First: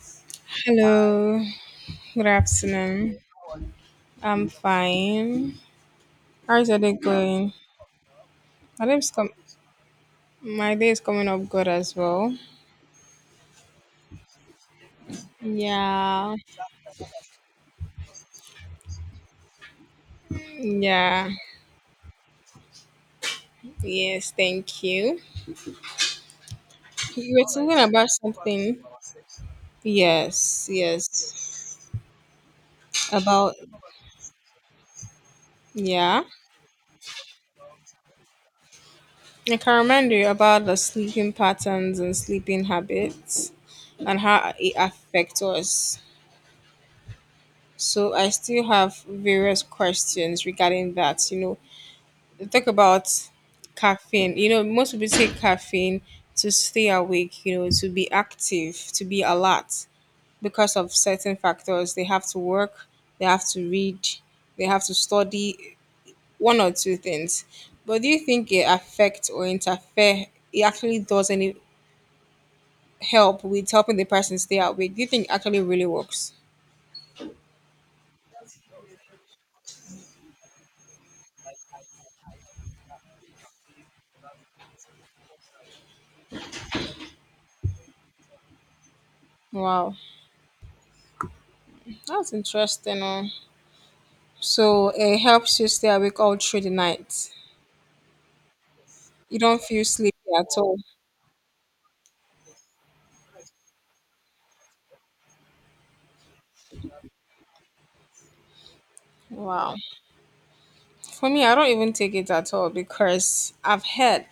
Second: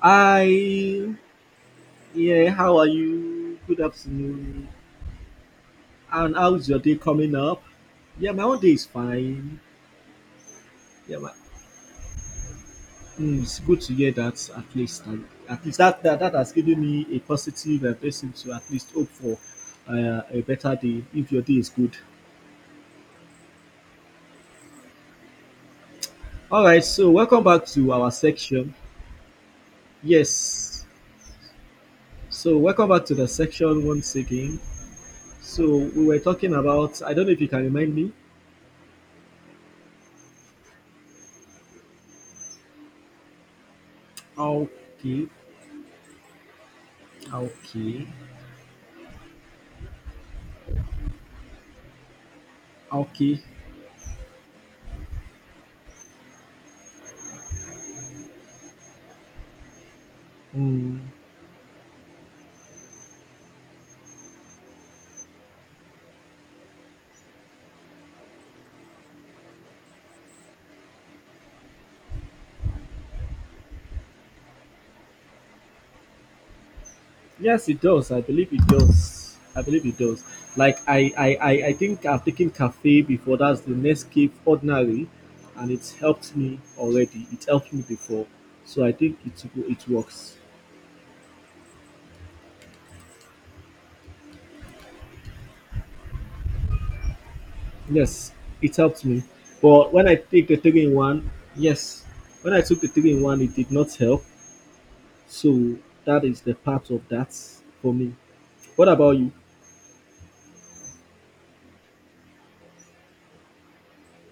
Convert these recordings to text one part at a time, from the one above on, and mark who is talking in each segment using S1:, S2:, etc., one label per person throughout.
S1: Hi,
S2: Hello, good
S1: yeah, how are
S2: afternoon.
S1: you? Good
S2: I'm
S1: afternoon.
S2: fine.
S1: And how's
S2: How's your
S1: your
S2: day
S1: day coming
S2: going?
S1: up? Yeah, my own day
S2: My
S1: is
S2: day's com-
S1: fine.
S2: my day is
S1: Yeah,
S2: coming up good as well.
S1: it's good to hear that at least. At least that, that
S2: Yeah,
S1: has given me a positive person to at least hope for a better day
S2: yeah,
S1: if your day is good.
S2: yes, thank you.
S1: All right, so
S2: You
S1: welcome
S2: were
S1: back
S2: talking
S1: to
S2: about
S1: our section.
S2: something. Yes,
S1: Yes,
S2: yes.
S1: so welcome back to the
S2: About,
S1: section once again. So we were
S2: yeah.
S1: talking about, I don't know if you can remind me.
S2: I can remind you about the sleeping patterns and sleeping habits and how it
S1: Okay,
S2: affects us.
S1: okay.
S2: So I still have various questions regarding that, you know, they talk about
S1: Okay.
S2: caffeine. You know, most people take caffeine to stay awake, you know, to be active, to be alert because of
S1: Mm.
S2: certain factors. They have to work, they have to read, they have to study one or two things. But do you think it affects or interfere? It actually does any help with helping the person stay awake? Do you think it actually really works?
S1: Yes, it does. I believe it does. I believe it does. Like I think I've taken cafe before. That's the Nescafe ordinary, and it's helped me already. It helped me before, so I think it
S2: Wow,
S1: works.
S2: that's interesting. Oh. So it helps you stay awake all through the night.
S1: Yes, it helped me.
S2: You don't feel
S1: But when
S2: sleepy
S1: I
S2: at
S1: take the
S2: all.
S1: three in one, yes, when I took the three in one, it did not help. So that is the part of that for me. What about you?
S2: Wow. For me, I don't even take it at all because I've heard,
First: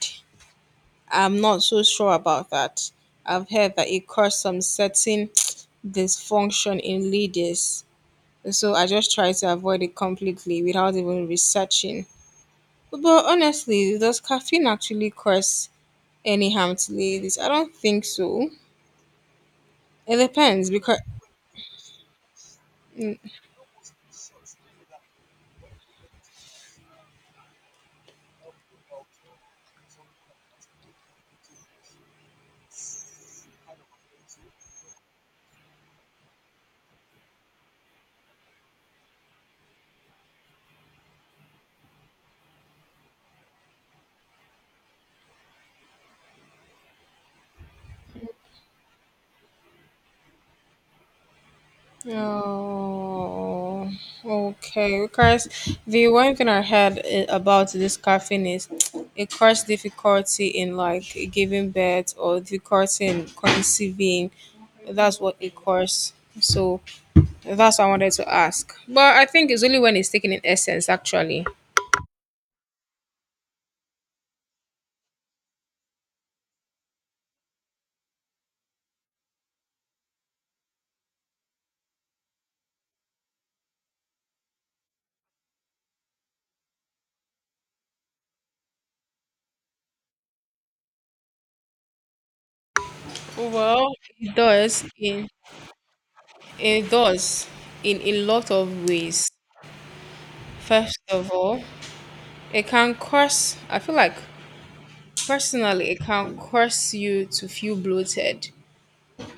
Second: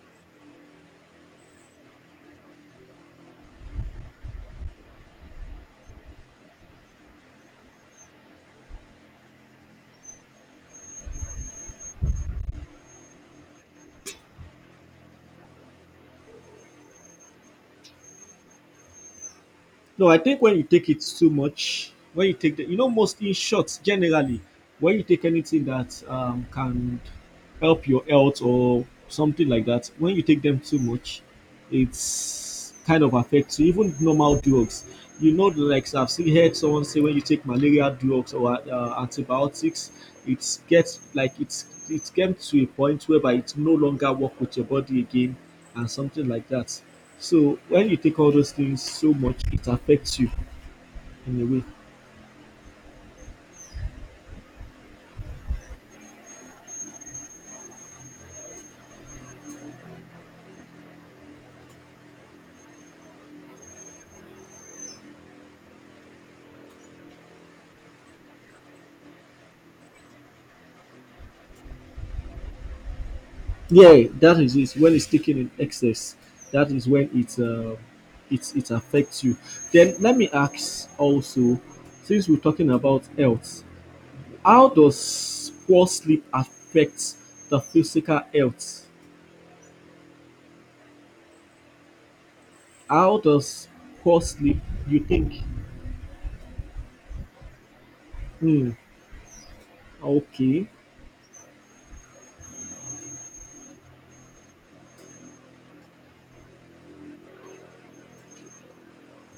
S2: I'm not so sure about that. I've heard that it caused some certain dysfunction in leaders. So I just try to avoid it completely without even researching. But honestly, does caffeine actually cause any harm to ladies? I don't think so.
S1: No,
S2: It
S1: I think when you
S2: depends
S1: take
S2: because
S1: it too much, when you take the, most in shots generally, when you take anything that can help your health or something like that. When you take them too much, it's kind of affects you. Even normal drugs, like I've seen heard someone say when you take malaria drugs or antibiotics, it gets like it came to a point whereby it no longer work with your body again and something like that. So when you take all those things so much, it affects you in a way.
S2: oh, okay. Because the one thing I heard about this caffeine is it causes difficulty in like giving birth or difficulty in conceiving. That's what it causes. So that's what I wanted to ask. But I think it's only when it's taken in essence, actually.
S1: Yeah, that is it. When it's taken in excess, that is when it affects you. Then let me ask also, since we're talking about health, how does poor sleep affect the physical health? How does
S2: Well,
S1: poor
S2: it
S1: sleep
S2: does
S1: you
S2: in
S1: think?
S2: it does in a lot
S1: Hmm,
S2: of ways.
S1: okay.
S2: First of all, it can cause I feel like personally, it can cause you to feel bloated.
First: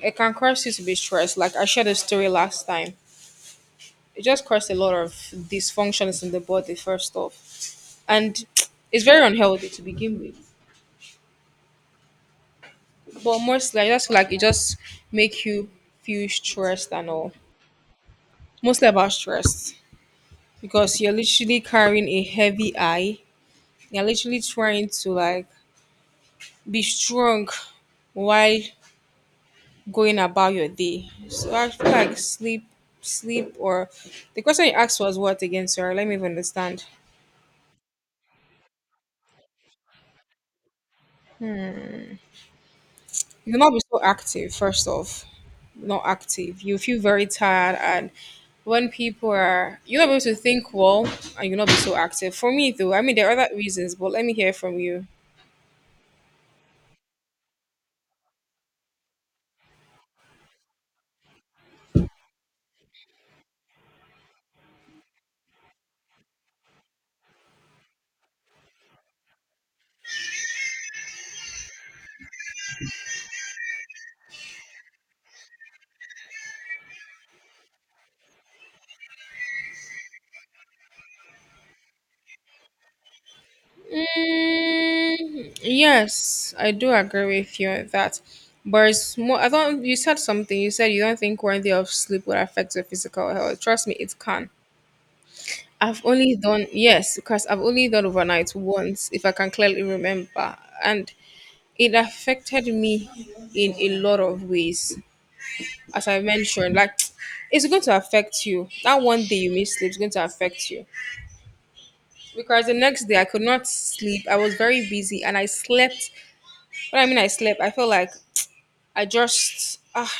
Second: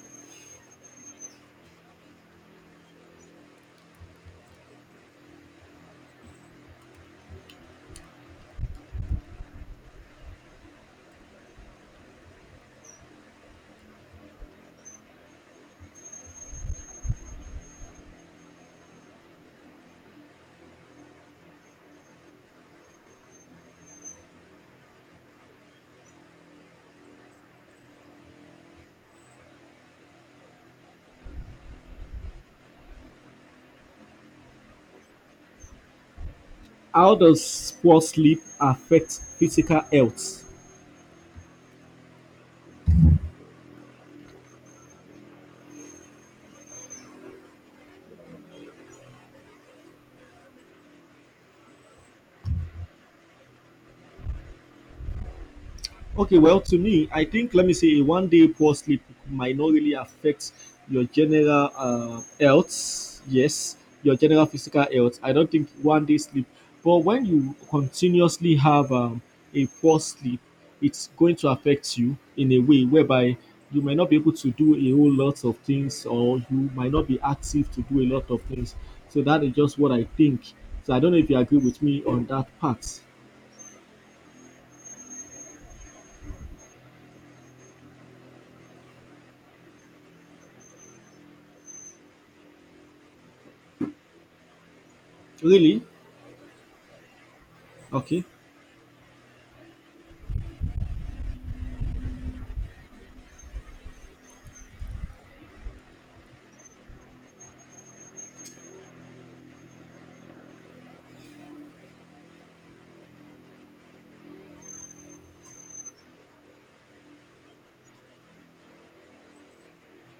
S2: It can cause you to be stressed. Like I shared a story last time. It just caused a lot of dysfunctions in the body, first off. And it's very unhealthy to begin with. But mostly, I just feel like it just make you feel stressed and all. Mostly about stress. Because you're literally carrying a heavy eye. You're literally trying to like be strong while going about your day. So I feel like sleep, or the question you asked was what again, sir? Let me even understand.
S1: How does poor sleep affect physical health?
S2: You will not be so active, first off, not active. You feel very tired, and when people are, you're not able to think well, and you'll not be so active. For me, though, I mean, there are other reasons, but let me hear from you.
S1: Okay, well, to me, I think let me say a one day poor sleep might not really affect your general health. Yes, your general physical health. I don't think one day sleep, but when you continuously have a poor sleep, it's going to affect you in a way whereby you might not be able to do a whole lot of things, or you might not be active to do a lot of things. So that is just what I think. So I don't know if you agree with me on that part.
S2: Mm, yes, I do agree with you on that. But it's more, I thought you said something. You said you don't think worthy of sleep would affect your physical health. Trust me, it can.
S1: Really?
S2: I've only done yes, because I've only done
S1: Okay.
S2: overnight once, if I can clearly remember, and it affected me in a lot of ways. As I mentioned, like it's going to affect you. That one day you miss sleep is going to affect you because the next day I could not sleep. I was very busy and I slept. What I mean, I slept. I felt like I just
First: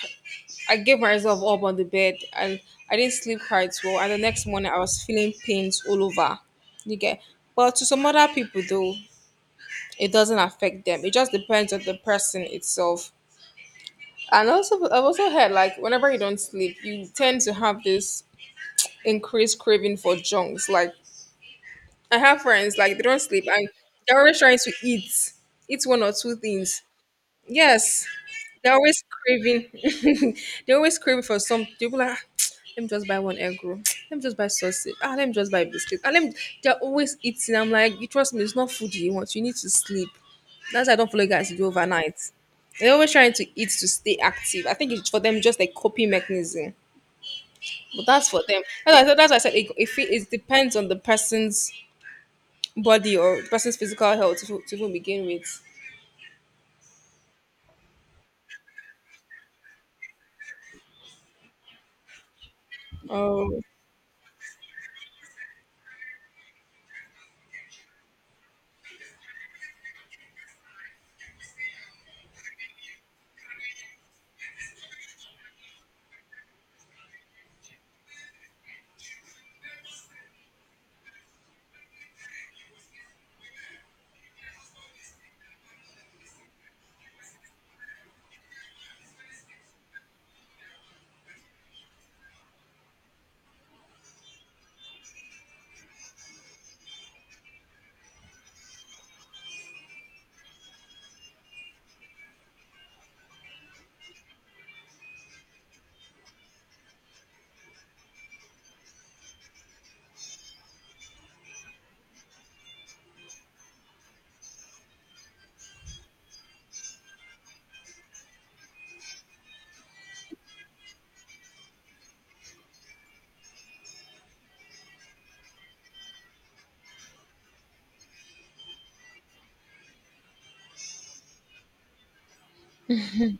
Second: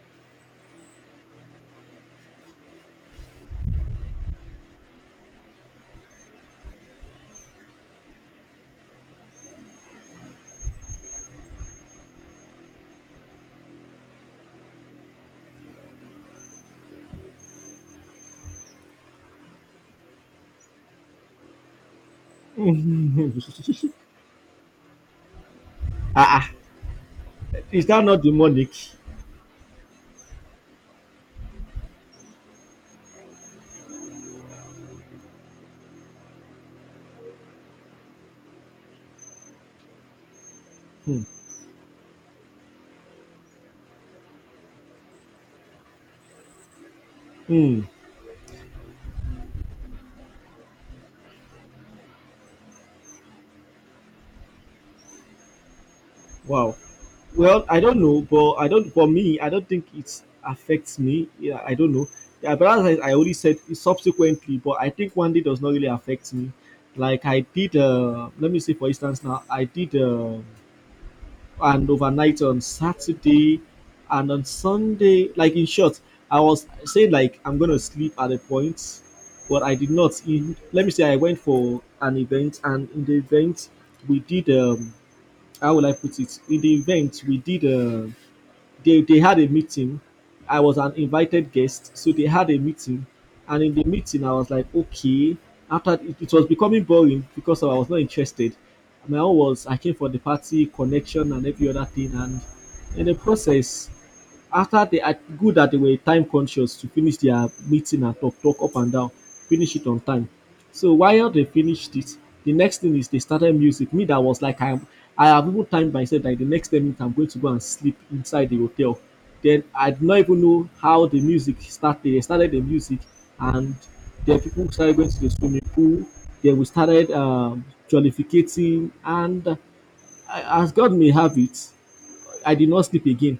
S2: I gave myself up on the bed and I didn't sleep quite well. And the next morning I was feeling pains all over. You get, but to some other people though, it doesn't affect them. It just depends on the person itself. And also, I've also heard like whenever you don't sleep, you tend to have this increased craving for junks. Like I have friends like they don't sleep and they're always trying to eat one or two
S1: Ah, ah.
S2: things.
S1: Is that
S2: Yes,
S1: not demonic?
S2: they're always craving. They are always craving for some. They'll be like, "Ah, let me just buy one egg roll. Let me just buy sausage. Ah, let me just buy biscuit. And them, they're always eating. I'm like, you trust me, it's not food you want. You need to sleep. That's why I don't
S1: Hmm.
S2: follow guys to do overnight. They're always trying to eat to stay active. I think it's for them just like coping mechanism.
S1: Hmm.
S2: But that's for them. That's why I said it, if it, it depends on the person's body or the person's physical health to even begin with.
S1: Wow. Well, I don't know, but I don't. For me, I don't think it affects me. Yeah, I don't know. Yeah, but as I only said
S2: Oh,
S1: it's subsequently, but I think one day does not really affect me. Like I did. Let me say, for instance, now I did. And overnight on Saturday and on Sunday. Like in short, I was saying like I'm gonna sleep at a point, but I did not. Let me say I went for an event, and in the event we did how will I put it? In the event we did they had a meeting. I was an invited guest, so they had a meeting, and in the meeting I was like, okay. After it, it was becoming boring because I was not interested. My own was I came for the party connection and every other thing, and in the process, after they are good that they were time conscious to finish their meeting and talk, talk up and down, finish it on time. So while they finished it, the next thing is they started music. Me, that was like I have even timed myself that the next 10 minutes I'm going to go and sleep inside the hotel. Then I did not even know how the music started. They started the music, and the people started going to the swimming pool. Then we started jollificating, and as God may have it, I did not sleep again.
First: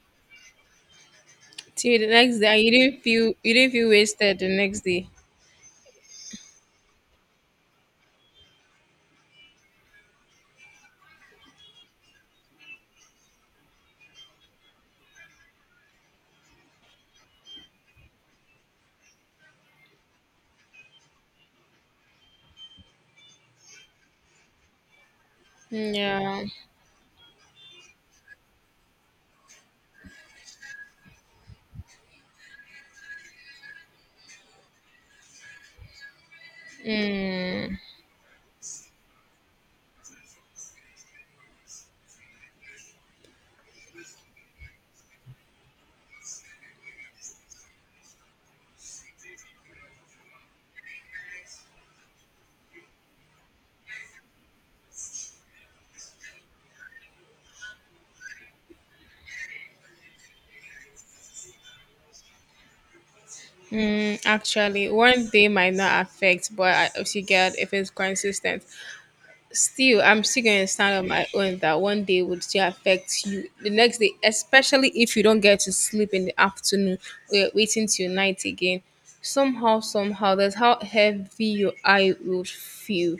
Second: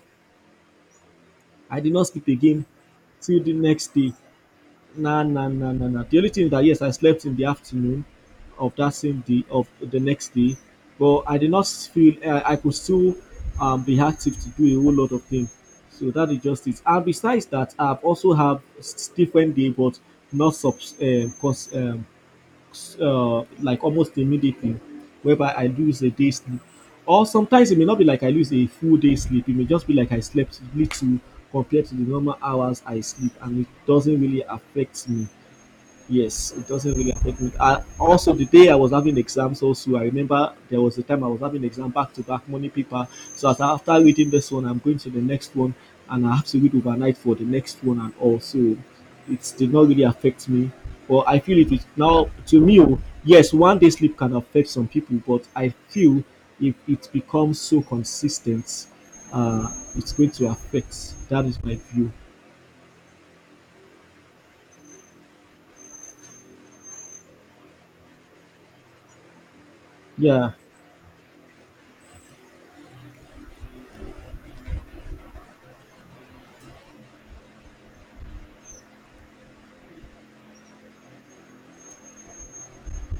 S1: I did
S2: till the
S1: not sleep
S2: next day, and
S1: again till
S2: you
S1: the
S2: didn't feel
S1: next day.
S2: wasted the next day.
S1: Nah, nah, nah, nah, nah. The only thing is that yes, I slept in the afternoon of that same day of the next day, but I did not feel I could still be active to do a whole lot of things. So that is just it. And besides that, I've also have different day, but not um, cons- um, like almost immediately, whereby I lose a day
S2: Yeah.
S1: sleep. Or sometimes it may not be like I lose a full day sleep. It may just be like I slept little compared to the normal hours I sleep, and it doesn't really affect me. Yes, it doesn't really affect me.
S2: Mm,
S1: Also, the day I was having exams, also, I remember there was a time I was having exam back to back morning paper. So, as after reading this one, I'm going to the next one, and I have to read overnight for the next one, and also, it did not really affect me. But I feel if it now to me, oh, yes, one day sleep can affect some people, but I feel if it becomes so consistent, it's going to affect. That is my view.
S2: actually, one day might not affect, but I, if you get if it's consistent, still I'm still
S1: Yeah,
S2: gonna stand on my own that one day would still affect you the next day, especially if you don't get to sleep in the afternoon. We're waiting till night again. Somehow, somehow, that's how heavy your eye would feel.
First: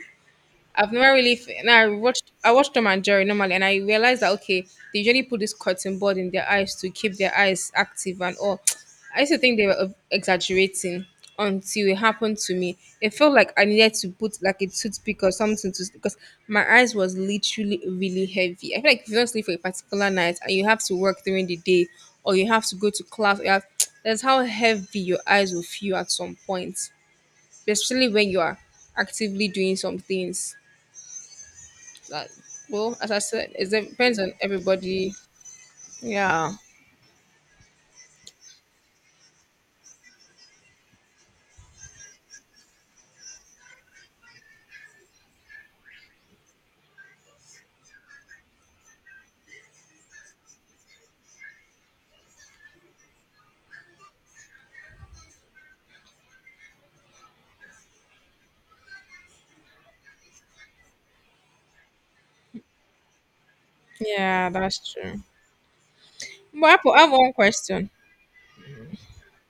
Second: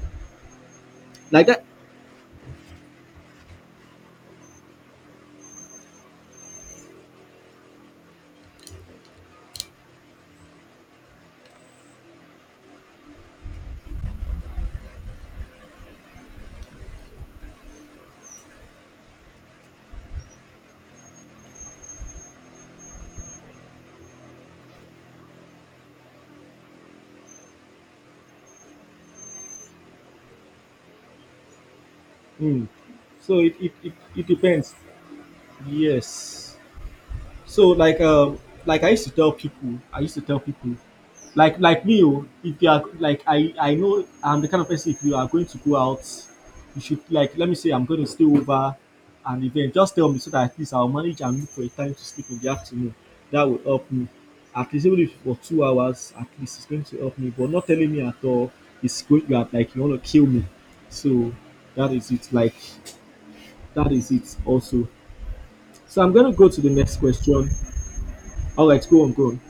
S2: I've never really
S1: like that.
S2: now I watched Tom and Jerry normally and I realized that okay, they usually put this cotton board in their eyes to keep their eyes active and all. I used to think they were exaggerating until it happened to me. It felt like I needed to put like a toothpick or something to because my eyes was literally really heavy. I feel like if you don't sleep for a particular night and you have to work during the day or you have to go to class, you have, that's how heavy your eyes will feel at some point, especially when you are actively doing some things. That
S1: Mm.
S2: well, as I
S1: So
S2: said,
S1: it,
S2: it
S1: it, it,
S2: depends
S1: it
S2: on
S1: depends.
S2: everybody. Yeah.
S1: Yes. So like I used to tell people, like me, oh, if you are like I know I'm the kind of person if you are going to go out, you should like let me say I'm going to stay over an event. Just tell me so that at least I'll manage and look for a time to sleep in the afternoon. That will help me. At least even if for 2 hours, at least it's going to help me. But not telling me at all, it's going to like you want to kill me. So that is it. Like that is it
S2: Yeah,
S1: also.
S2: that's true.
S1: So I'm gonna go to
S2: But
S1: the
S2: Apple,
S1: next
S2: I have one
S1: question.
S2: question.
S1: All right, go on, go on.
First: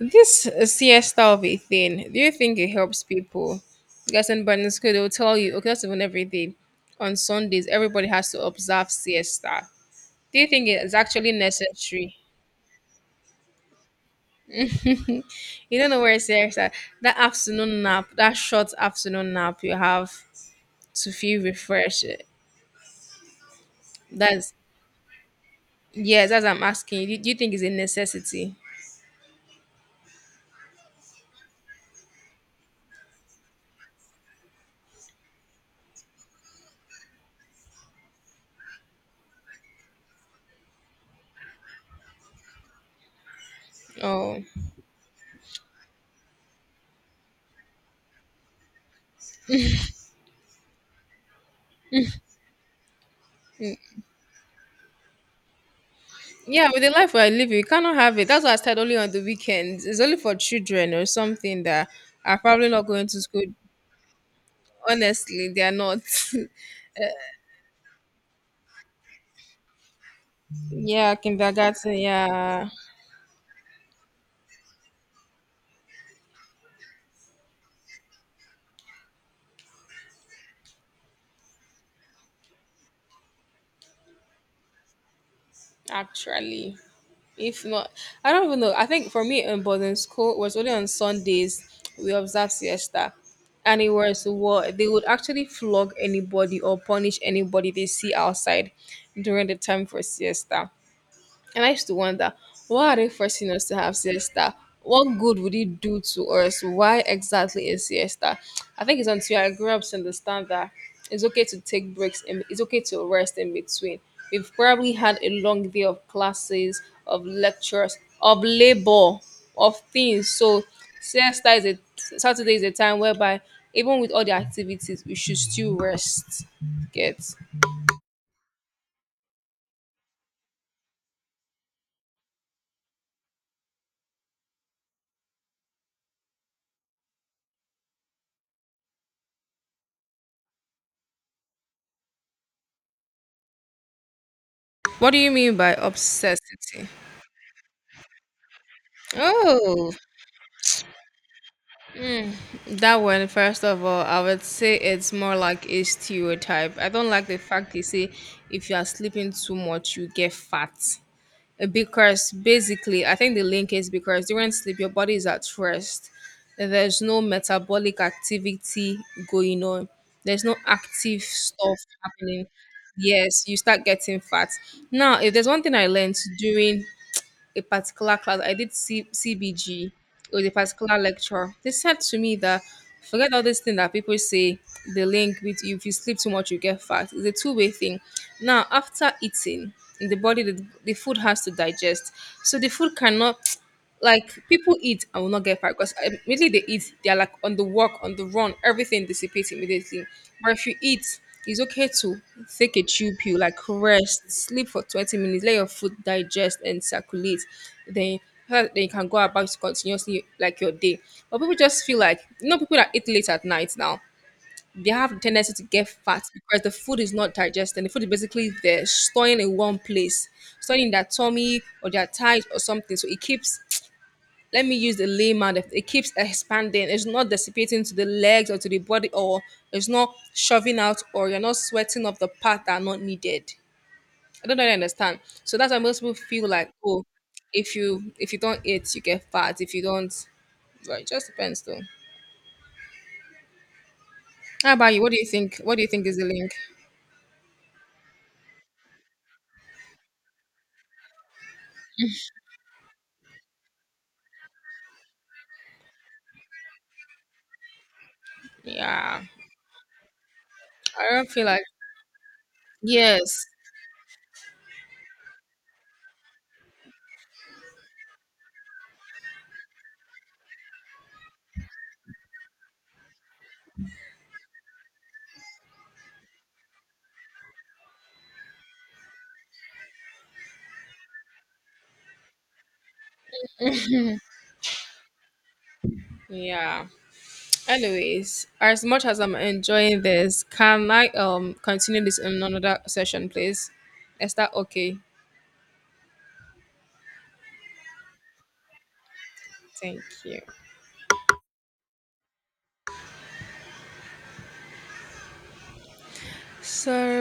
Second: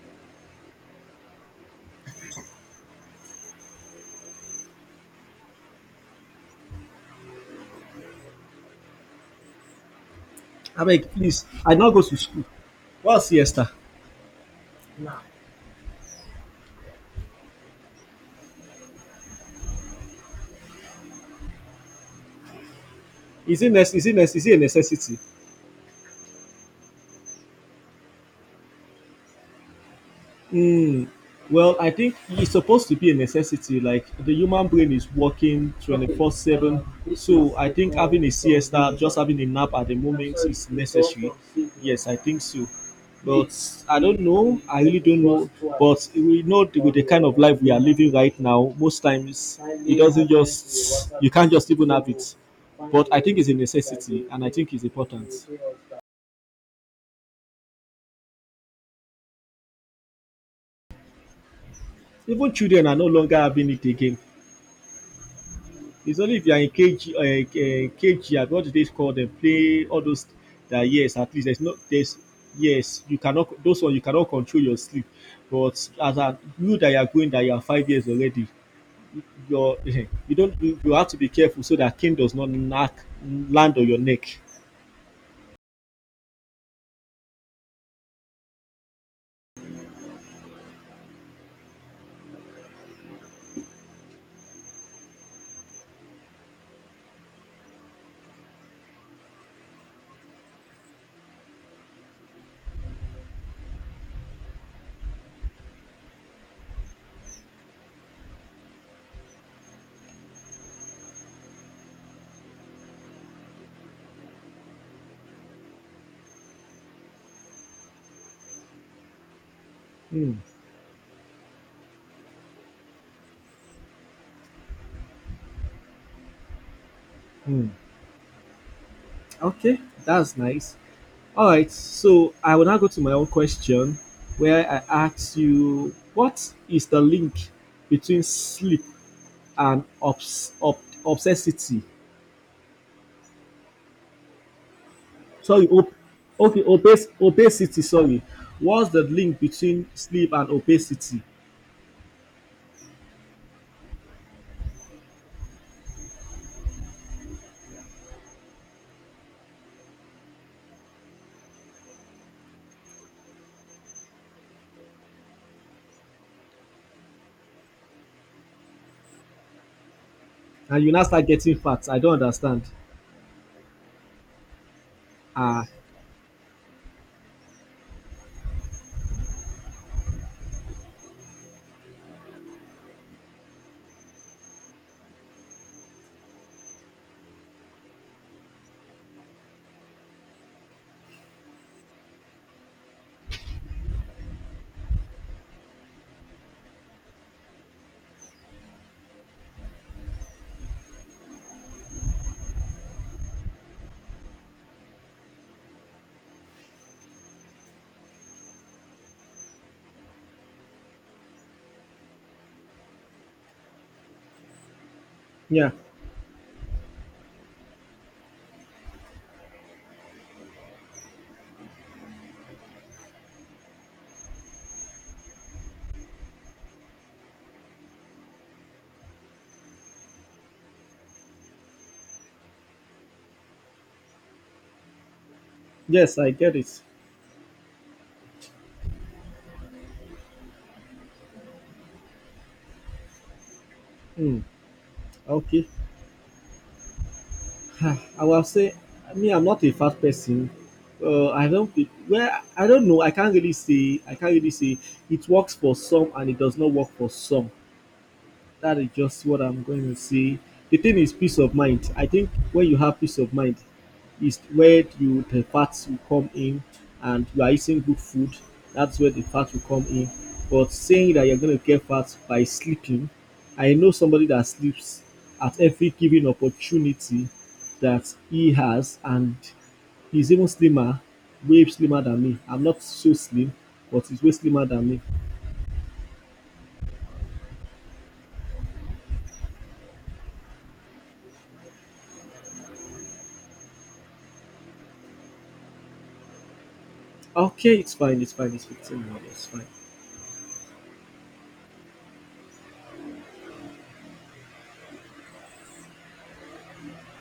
S2: This siesta of a thing, do you think it helps people? Because in Sunday school, they'll tell you, okay, that's even every day. On Sundays, everybody has to observe siesta. Do you think
S1: I
S2: it's
S1: beg,
S2: actually
S1: please. I now go to
S2: necessary?
S1: school. What's siesta? Nah.
S2: You don't know where it's siesta, that afternoon nap, that short afternoon nap you have to feel refreshed.
S1: Is it nec- is it nec- is
S2: That's,
S1: it a necessity?
S2: yes, that's what I'm asking you. Do you think it's a necessity?
S1: Hmm. Well, I think it's supposed to be a necessity. Like the human brain is working 24/7. So I think having a siesta, just having a nap at the moment is necessary. Yes, I think so. But I don't
S2: Oh.
S1: know. I really don't know. But we know with the kind of life we are living right now, most times it doesn't just, you can't just even have it. But I think it's a
S2: Mm,
S1: necessity and I think it's important.
S2: yeah, with the life we are living, we cannot have it. That's why I said only on the weekends. It's only for children or something that are
S1: Even
S2: probably not
S1: children are no
S2: going to
S1: longer
S2: school.
S1: having it again.
S2: Honestly, they are not.
S1: It's only if you are in KG, KG, what do they call them? Play all those that
S2: Yeah,
S1: yes, at least there's no
S2: kindergarten.
S1: there's
S2: Yeah,
S1: yes, you cannot those one you cannot control your sleep. But as a you that you are going that you are 5 years already, your you don't you have to be careful so that king does not knock land on your neck.
S2: actually, if not, I don't even know. I think for me in boarding school it was only on Sundays we observe siesta, and it was what they would actually flog anybody or punish anybody they see outside during the time for siesta. And I used to wonder, why are they forcing us to have siesta? What good would it do to us? Why exactly is siesta? I think it's until I grew up to understand that it's okay to take breaks and it's okay to rest in between. We've probably had a long day of classes, of lectures, of labor, of things.
S1: Hmm.
S2: So siesta is a Saturday is a time whereby even with all the activities, we should still rest. Get
S1: Hmm. Okay, that's nice. All right, so I will now go to my own question where I ask you what is the link between sleep and obsessity.
S2: what do you mean
S1: Sorry,
S2: by
S1: okay,
S2: obsessity?
S1: obesity. Sorry, what's the link between
S2: Oh.
S1: sleep and obesity?
S2: That one, first of all, I would say it's more like a stereotype. I don't like the fact they say if you are sleeping too much, you get fat. Because basically, I think the link is because during sleep, your body is at rest. There's no metabolic activity going on, there's no
S1: And you now
S2: active
S1: start getting
S2: stuff
S1: fat. I don't
S2: happening.
S1: understand.
S2: Yes, you start getting fat. Now, if there's one
S1: Ah,
S2: thing I learned during a particular class, I did CBG. It was a particular lecture. They said to me that forget all this thing that people say the link with if you sleep too much you get fat. It's a two-way thing. Now after eating in the body the food has to digest. So the food cannot like people eat and will not get fat because immediately they eat, they are like on the walk, on the run, everything dissipates immediately. But if you eat, it's okay to take a chew pill, like rest, sleep for 20 minutes, let your food digest and circulate. Then so that you can go about it continuously like your day. But people just feel like you know people that eat late at night now they have the tendency to
S1: yeah,
S2: get fat because the food is not digested. The food is basically there storing in one place, storing in their tummy or their thighs or something. So it keeps let me use the layman it keeps expanding. It's not dissipating to the legs or to the body or it's not shoving out or you're not sweating off the part that are not needed. I don't really understand. So that's why most people
S1: yes, I
S2: feel
S1: get
S2: like,
S1: it.
S2: oh, if you don't eat, you get fat. If you don't, well, it just depends though.
S1: Hmm.
S2: How about you? What do you think?
S1: Okay,
S2: What do you think is the link?
S1: Ah, I will say, me, I'm not a fat person. I don't. Well, I don't know. I can't really say. I can't really say. It works for some, and it does not work for some. That is
S2: Yeah,
S1: just what I'm going to say. The thing
S2: I
S1: is
S2: don't
S1: peace
S2: feel
S1: of
S2: like
S1: mind. I think when you have peace of
S2: yes.
S1: mind, is where you the fats will come in, and you are eating good food. That's where the fat will come in. But saying that you're going to get fat by sleeping, I know somebody that sleeps at every given opportunity that he has, and he's even slimmer, way slimmer than me. I'm not so slim, but he's way slimmer than me.
S2: Yeah. Anyways, as much as I'm enjoying this, can I continue this in another session, please? Is that okay?
S1: Okay, it's fine, it's fine, it's 15 minutes, it's fine.
S2: Thank you. So